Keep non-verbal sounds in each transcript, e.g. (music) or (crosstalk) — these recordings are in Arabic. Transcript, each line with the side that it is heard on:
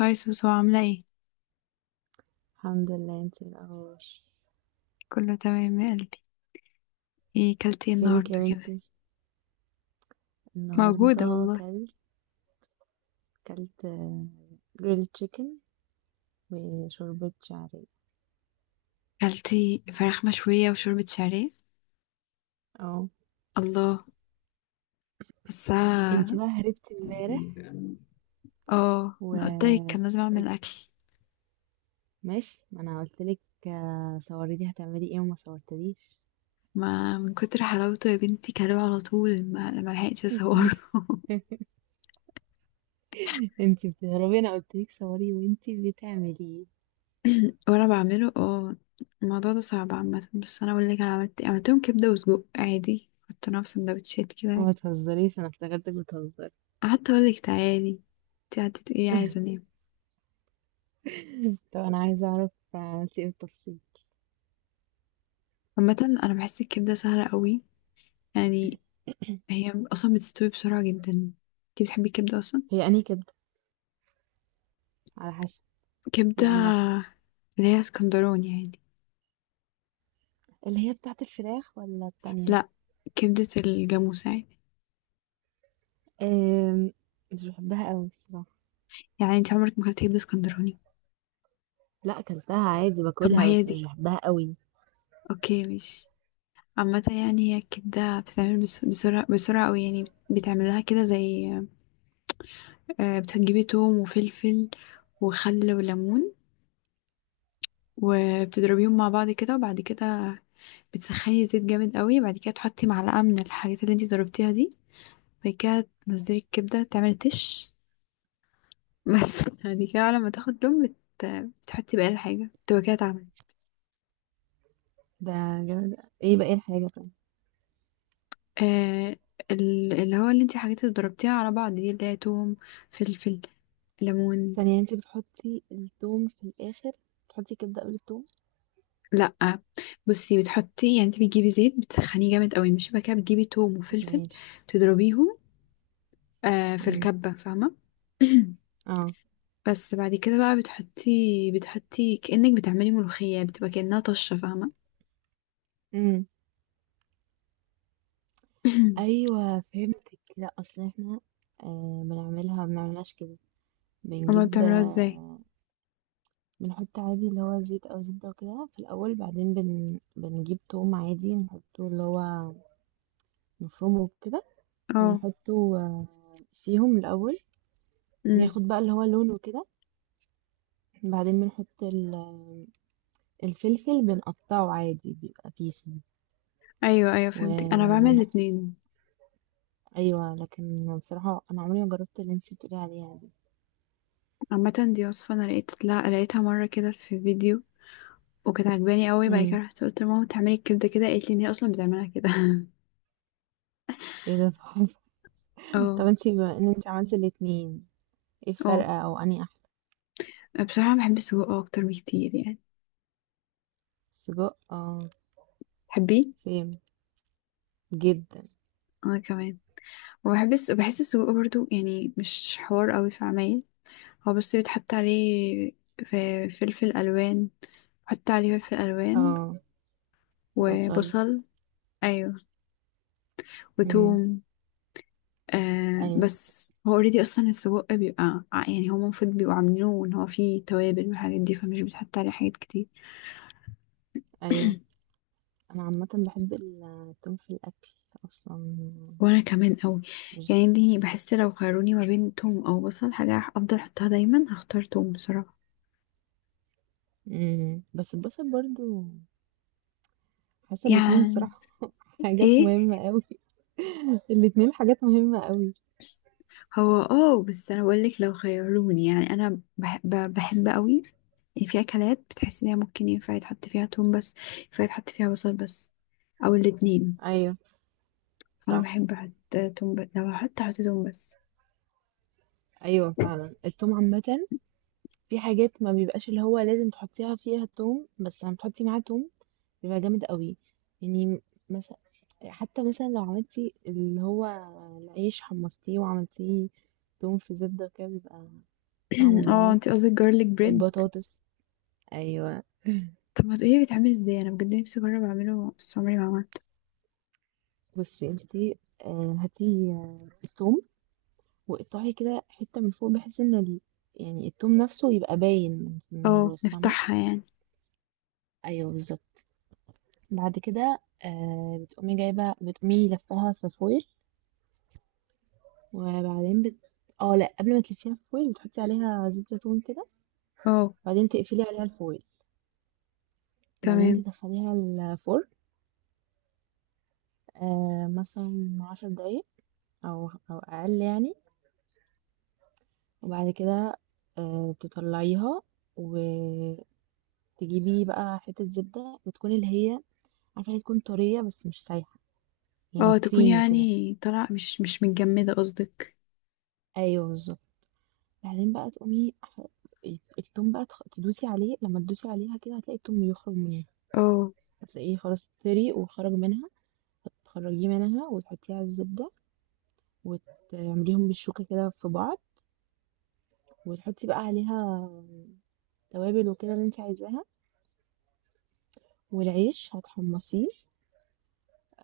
left: هاي سوسو، عاملة ايه؟
right: الحمد لله، انت ايه الاخبار؟
left: كله تمام يا قلبي. ايه كلتي ايه
right: فينك
left: النهاردة
right: يا
left: كده؟
right: بنتي؟
left: موجودة
right: النهارده
left: والله.
right: كلت جريل تشيكن وشوربة شعرية.
left: كلتي فراخ مشوية وشوربة شعرية.
right: اه.
left: الله،
right: انت
left: حاساها.
right: بقى هربتي امبارح
left: اه، انا قلتلك كان لازم اعمل
right: وقلت
left: اكل.
right: ماشي، ما انا قلت لك صوري لي هتعملي ايه وما صورتليش.
left: ما من كتر حلاوته يا بنتي كلوه على طول ما لحقتش اصوره.
right: (laughs) انت بتهربي، انا قلت لك صوري وانت بتعملي ايه؟
left: (laughs) وانا بعمله اه. الموضوع ده صعب عامة، بس انا اقول لك انا عملت إيه. عملتهم كبدة وسجق عادي، حطيناها في سندوتشات كده.
right: ما تهزريش، انا افتكرتك بتهزري.
left: قعدت اقول لك تعالي، انتي قعدتي تقولي عايزة انام.
right: (laughs) طب انا عايزه اعرف عملتي ايه بالتفصيل.
left: عامة انا بحس الكبدة سهلة قوي، يعني. هي اصلا بتستوي بسرعه جدا. انتي بتحبي الكبده اصلا؟
right: هي انهي كبده؟ على حسب،
left: كبده
right: يعني واحده.
left: اللي هي اسكندراني عادي.
right: اللي هي بتاعت الفراخ ولا التانية؟
left: لا، كبده الجاموس عادي.
right: أم، مش بحبها قوي الصراحة.
left: يعني انت عمرك ما اكلتي كبده اسكندراني؟
right: لا، اكلتها عادي
left: طب ما
right: باكلها
left: هي
right: بس مش
left: دي.
right: بحبها قوي.
left: اوكي، مش. عامه، يعني هي الكبده بتتعمل بسرعه بسرعه قوي. يعني بتعمل لها كده زي، بتجيبي توم وفلفل، وخل وليمون، وبتضربيهم مع بعض كده. وبعد كده بتسخني زيت جامد قوي، بعد كده تحطي معلقه من الحاجات اللي انتي ضربتيها دي. بعد كده تنزلي الكبدة، تعملي تش بس. (laughs) بعد كده لما تاخد لون بتحطي بقى الحاجة، تبقى كده اتعملت.
right: ده جامد. ايه بقى الحاجة طيب؟
left: آه اللي هو اللي انتي حاجات اللي ضربتيها على بعض دي، اللي هي توم، فلفل، ليمون.
right: ثانية، انتي بتحطي التوم في الآخر؟ بتحطي كبدة قبل التوم؟
left: لأ، بصي، بتحطي يعني، انتي بتجيبي زيت بتسخنيه جامد قوي، مش بقى كده بتجيبي توم وفلفل،
right: ماشي.
left: تضربيهم. في
right: امم.
left: الكبة، فاهمة. (coughs) (clears throat)
right: اه.
left: بس بعد كده بقى بتحطي كأنك بتعملي ملوخية، بتبقى كأنها طشة، فاهمة.
right: امم.
left: (coughs)
right: ايوه، فهمتك. لا، اصل احنا بنعملها ما بنعملهاش كده.
left: (clears throat) هما
right: بنجيب
left: بتعملوها ازاي.
right: آه بنحط عادي اللي هو زيت او زبده وكده في الاول، بعدين بنجيب توم عادي نحطه اللي هو مفروم وكده.
left: اه،
right: ونحطه فيهم الأول.
left: امم،
right: ياخد بقى اللي هو لونه كده. بعدين بنحط الفلفل، بنقطعه عادي بيبقى بيسز
left: ايوه ايوه فهمتك، انا بعمل
right: وبن
left: الاتنين.
right: أيوة، لكن بصراحة أنا عمري ما جربت اللي انتي بتقولي عليها دي.
left: عامه دي وصفه انا لقيت لا لقيتها مره كده في فيديو، وكانت عجباني قوي. بعد كده
right: امم.
left: رحت قلت لماما بتعملي الكبده كده، قالت لي ان هي اصلا بتعملها كده.
right: ايه ده تحفة!
left: (laughs)
right: (laughs)
left: اه.
right: طب انتي بما ان انتي عملتي الاتنين، ايه
left: اه،
right: الفرق أو أنهي أحلى؟
left: بصراحه بحب السجق اكتر بكتير، يعني.
right: سجق، اه.
left: تحبيه؟
right: سيم جدا.
left: انا كمان. بحس السجق برضو، يعني مش حوار قوي في عمايل. هو بس بيتحط عليه في فلفل الوان، حط عليه فلفل الوان
right: اه. بصل.
left: وبصل. ايوه،
right: امم.
left: وتوم.
right: أيوة،
left: بس هو اوريدي اصلا السجق بيبقى يعني هو المفروض بيبقوا عاملينه ان هو فيه توابل والحاجات دي، فمش بيتحط عليه حاجات كتير.
right: أيوة.
left: (coughs)
right: أنا عامة بحب التوم في الأكل أصلا.
left: (clears throat) وانا كمان قوي، يعني. دي بحس لو خيروني ما بين توم او بصل حاجه افضل احطها دايما هختار توم بصراحه،
right: امم. بس البصل برضو، حاسه الاتنين
left: يعني.
right: بصراحه. (laughs) حاجات
left: ايه،
right: مهمه قوي. الاتنين حاجات مهمه قوي.
left: هو اه بس انا بقول لك لو خيروني، يعني انا بحب قوي. في اكلات بتحس ان هي ممكن ينفع يتحط فيها توم بس، ينفع يتحط فيها بصل بس، او الاتنين.
right: ايوه.
left: انا
right: صح.
left: بحب احط توم بس، لو هحط توم بس.
right: ايوه،
left: (clears throat)
right: فعلا التوم عامه، في حاجات ما بيبقاش اللي هو لازم تحطيها فيها التوم، بس لما تحطي معاه توم بيبقى جامد قوي، يعني مثلا، حتى مثلا لو عملتي اللي هو العيش حمصتيه وعملتيه توم في زبده كده، بيبقى طعمه
left: اه،
right: جامد.
left: انت قصدك جارليك بريد.
right: البطاطس. ايوه.
left: طب ما تقولي بيتعمل ازاي، انا بجد نفسي اجرب اعمله بس عمري ما عملته.
right: بصي انتي، هاتي التوم، واقطعي كده حتة من فوق، يعني التوم نفسه يبقى باين من
left: اه،
right: الراس فاهمة؟
left: نفتحها يعني.
right: ايوه، بالظبط. بعد كده، بتقومي لفاها في فويل. وبعدين بت... اه لا، قبل ما تلفيها في فويل بتحطي عليها زيت زيتون كده.
left: اه.
right: بعدين تقفلي عليها الفويل، بعدين
left: تمام.
right: تدخليها الفرن، مثلا 10 دقايق، او اقل يعني. وبعد كده، تطلعيها، وتجيبي بقى حتة زبدة بتكون اللي هي، عارفة، هي تكون طرية بس مش سايحة، يعني
left: اه، تكون
right: كريمي كده.
left: يعني طلع مش متجمدة قصدك.
right: ايوه، بالظبط. بعدين بقى التوم بقى تدوسي عليه، لما تدوسي عليها كده هتلاقي التوم يخرج منه.
left: اه.
right: هتلاقيه خلاص طري وخرج منها، هتخرجيه منها وتحطيه على الزبدة، وتعمليهم بالشوكة كده في بعض، وتحطي بقى عليها توابل وكده اللي انت عايزاها. والعيش هتحمصيه،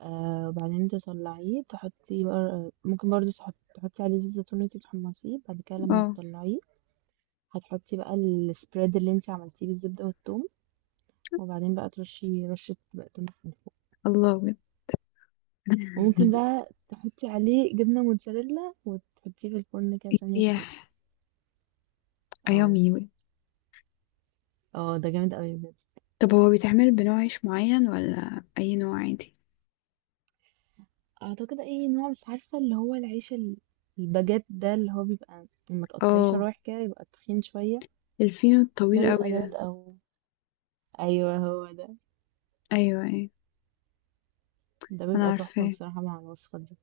right: وبعدين تطلعيه، تحطي بقى، ممكن برضو تحطي عليه زيت زيتون، اللي انت بتحمصيه بعد كده لما
left: اه.
right: تطلعيه. هتحطي بقى السبريد اللي انت عملتيه بالزبدة والثوم، وبعدين بقى ترشي رشة بقدونس من فوق.
left: الله بجد.
right: وممكن
left: (laughs)
right: بقى تحطي عليه جبنة موتزاريلا وتحطيه في الفرن كده ثانية تسيح.
left: يح،
right: اه.
left: ايامي.
right: اه، ده جامد قوي بجد.
left: طب هو بيتعمل بنوع عيش معين ولا اي نوع عادي؟
right: اعتقد اي نوع، بس عارفة اللي هو العيش الباجيت ده، اللي هو بيبقى لما تقطعيه
left: اه،
right: شرايح كده يبقى تخين شوية.
left: الفينو
right: ده
left: الطويل
right: بيبقى
left: قوي
right: جامد
left: ده.
right: قوي. ايوه، هو ده.
left: ايوه ايوه،
right: ده
left: انا
right: بيبقى تحفة
left: عارفاه.
right: بصراحة مع الوصفة دي.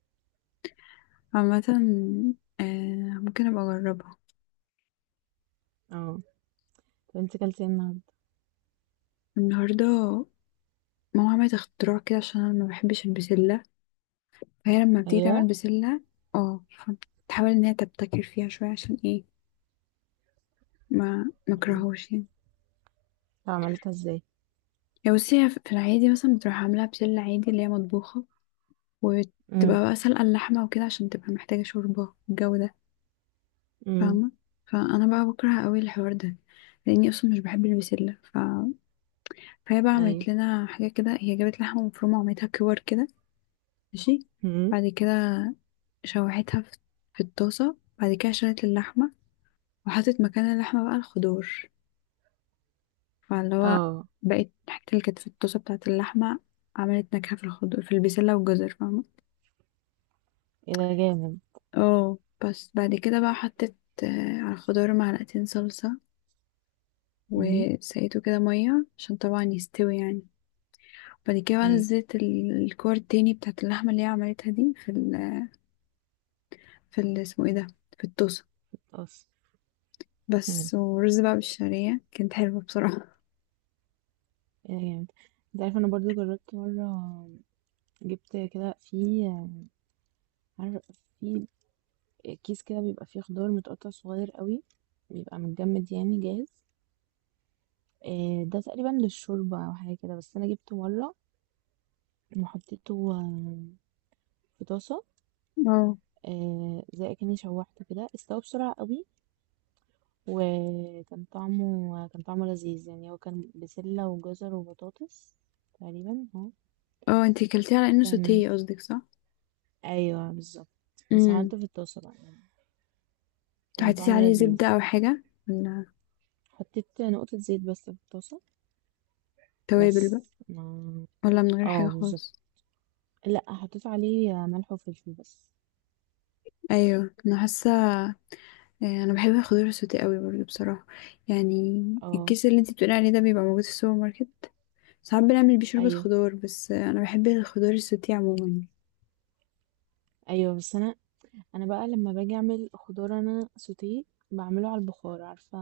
left: عامة، آه ممكن ابقى اجربها.
right: اه. طب انت كلتي إيه النهاردة؟
left: النهاردة ماما عملت اختراع كده عشان انا ما بحبش البسلة، فهي لما بتيجي تعمل
right: ايوه.
left: بسلة اه تحاول ان هي تبتكر فيها شوية. عشان ايه؟ ما
right: مم.
left: مكرهوش يعني.
right: طب عملتها ازاي؟
left: يا بصي، هي في العادي مثلا بتروح عاملة بسلة عادي اللي هي مطبوخة،
right: امم.
left: وتبقى بقى سلقة اللحمة وكده عشان تبقى محتاجة شوربة والجو ده،
right: امم.
left: فاهمة. فانا بقى بكره قوي الحوار ده، لاني اصلا مش بحب البسلة فهي بقى
right: ايوه.
left: عملت لنا حاجة كده، هي جابت لحمة مفرومة وعملتها كور كده. ماشي.
right: امم.
left: بعد كده شوحتها في الطاسة، بعد كده شالت اللحمة وحطت مكان اللحمة بقى الخضار. فاللي هو
right: اه.
left: بقت الحتة اللي كانت في الطاسة بتاعة اللحمة عملت نكهة في الخضار، في البسلة والجزر، فاهمة.
right: ايه ده جامد!
left: اه، بس بعد كده بقى حطيت على الخضار معلقتين صلصة،
right: امم.
left: وسقيته كده مية عشان طبعا يستوي، يعني. بعد كده بقى
right: ايوه،
left: نزلت الكور التاني بتاعة اللحمة اللي هي عملتها دي في ال اسمه ايه ده، في الطاسة.
right: خلاص. امم.
left: بس ورز بقى بالشعرية كانت حلوة بصراحة.
right: يا جامد. انت عارف انا برضو جربت مرة، جبت كده في، عارف، في كيس كده بيبقى فيه خضار متقطع صغير قوي، بيبقى متجمد يعني جاهز. ده تقريبا للشوربة او حاجة كده، بس انا جبته مرة، وحطيته في طاسة.
left: اه.
right: زي كأني شوحته كده، استوى بسرعة قوي، وكان طعمه كان طعمه لذيذ، يعني هو كان بسلة وجزر وبطاطس تقريبا. اه.
left: اه، انتي كلتيه على انه
right: كان
left: سوتيه قصدك، صح.
right: ايوه، بالظبط. بس عملته
left: امم.
right: في الطاسه بقى يعني، كان
left: حطيتي
right: طعمه
left: عليه
right: لذيذ.
left: زبدة او حاجة، ولا
right: حطيت نقطه زيت بس في الطاسه
left: توابل
right: بس
left: بقى،
right: ما
left: ولا من غير حاجة
right: اه، بالظبط.
left: خالص؟
right: لا، حطيت عليه ملح وفلفل بس.
left: ايوه، انا حاسة. إيه، انا بحب الخضار السوتيه قوي برضه بصراحة، يعني.
right: اه.
left: الكيس اللي انتي بتقولي عليه ده بيبقى موجود في السوبر ماركت، ساعات بنعمل بيه شوربة
right: ايوه،
left: خضار بس. انا بحب الخضار السوتيه عموما.
right: ايوه. بس انا بقى، لما باجي اعمل خضار انا سوتيه، بعمله على البخار. عارفه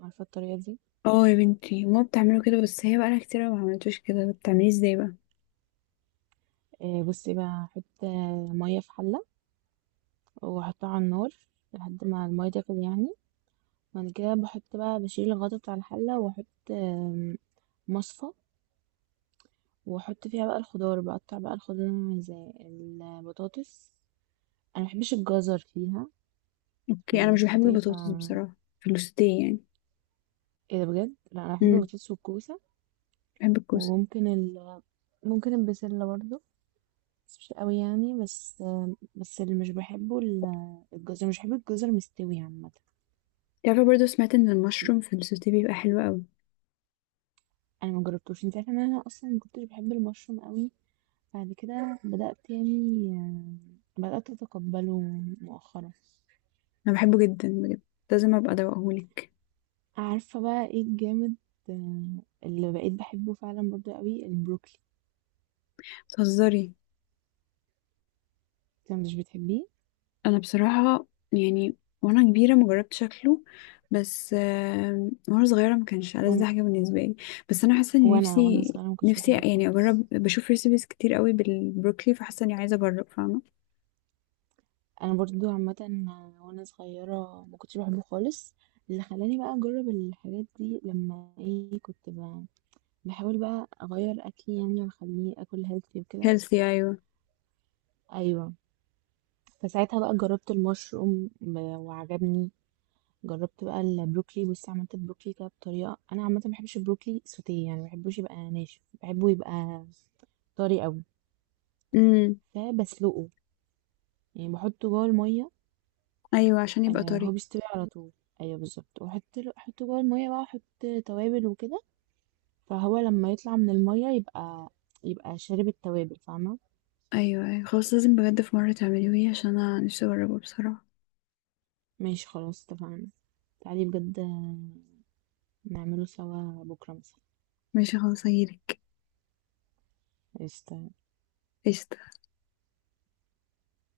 right: عارفه الطريقه دي؟
left: اه يا بنتي، ماما بتعمله كده بس هي بقالها كتير أوي ما عملتوش كده، بتعمليه ازاي بقى؟
right: بصي بقى احط ميه في حله، واحطها على النار لحد ما الميه تغلي يعني. بعد كده بحط بقى بشيل الغطا بتاع الحله، واحط آم، مصفى، واحط فيها بقى الخضار، بقطع بقى الخضار زي البطاطس. انا مبحبش الجزر فيها. في
left: اوكي، انا مش بحب
right: الفطير ف
left: البطاطس بصراحة في السوتيه، يعني.
right: ايه ده بجد؟ لا، انا بحب
left: امم.
right: البطاطس والكوسه.
left: بحب الكوسة.
right: وممكن ال... ممكن البسله برضه، بس مش قوي يعني، بس بس اللي مش بحبه الجزر، مش بحب الجزر مستوي عامه.
left: تعرفي برضو سمعت ان المشروم في السوتيه بيبقى حلو قوي.
right: انا ما جربتوش. انت عارفه ان انا اصلا ما كنتش بحب المشروم قوي، بعد كده بدات اتقبله مؤخرا.
left: انا بحبه جدا بجد، لازم ابقى ادوقهولك.
right: عارفة بقى ايه الجامد؟ آه، اللي بقيت بحبه فعلا برضه قوي البروكلي.
left: بتهزري.
right: انت مش بتحبيه؟
left: انا بصراحه، يعني وانا كبيره ما جربت شكله، بس وانا صغيره ما كانش ألذ
right: وانا
left: حاجه بالنسبه لي. بس انا حاسه ان
right: وانا وأنا
left: نفسي،
right: صغيرة ما كنتش
left: نفسي
right: بحبه
left: يعني
right: خالص.
left: اجرب. بشوف ريسيبيز كتير قوي بالبروكلي فحاسه اني عايزه اجرب، فاهمه.
right: انا برضه عامة، وانا صغيرة ما كنتش بحبه خالص. اللي خلاني بقى اجرب الحاجات دي لما، ايه، كنت بقى بحاول بقى اغير اكلي يعني، واخليه اكل هيلثي وكده.
left: هيلثي، ايوه.
right: ايوه. فساعتها بقى جربت المشروم وعجبني. جربت بقى البروكلي. بص، عملت البروكلي كده بطريقه. انا عامه ما بحبش البروكلي سوتيه يعني، ما بحبوش يبقى ناشف، بحبه يبقى طري قوي.
left: امم.
right: فبسلقه، يعني بحطه جوه الميه.
left: ايوه عشان يبقى
right: آه، هو
left: طري.
right: بيستوي على طول. ايوه، بالظبط. واحط له احطه جوه الميه بقى، احط توابل وكده. فهو لما يطلع من الميه يبقى شارب التوابل فاهمه؟
left: ايوه ايوه خلاص، لازم بجد في مره تعمليه عشان انا نفسي اجربه بصراحه.
right: ماشي، خلاص اتفقنا. تعالي بجد، نعمله سوا بكره مثلا.
left: ماشي خلاص هجيلك.
right: قشطة.
left: قشطة.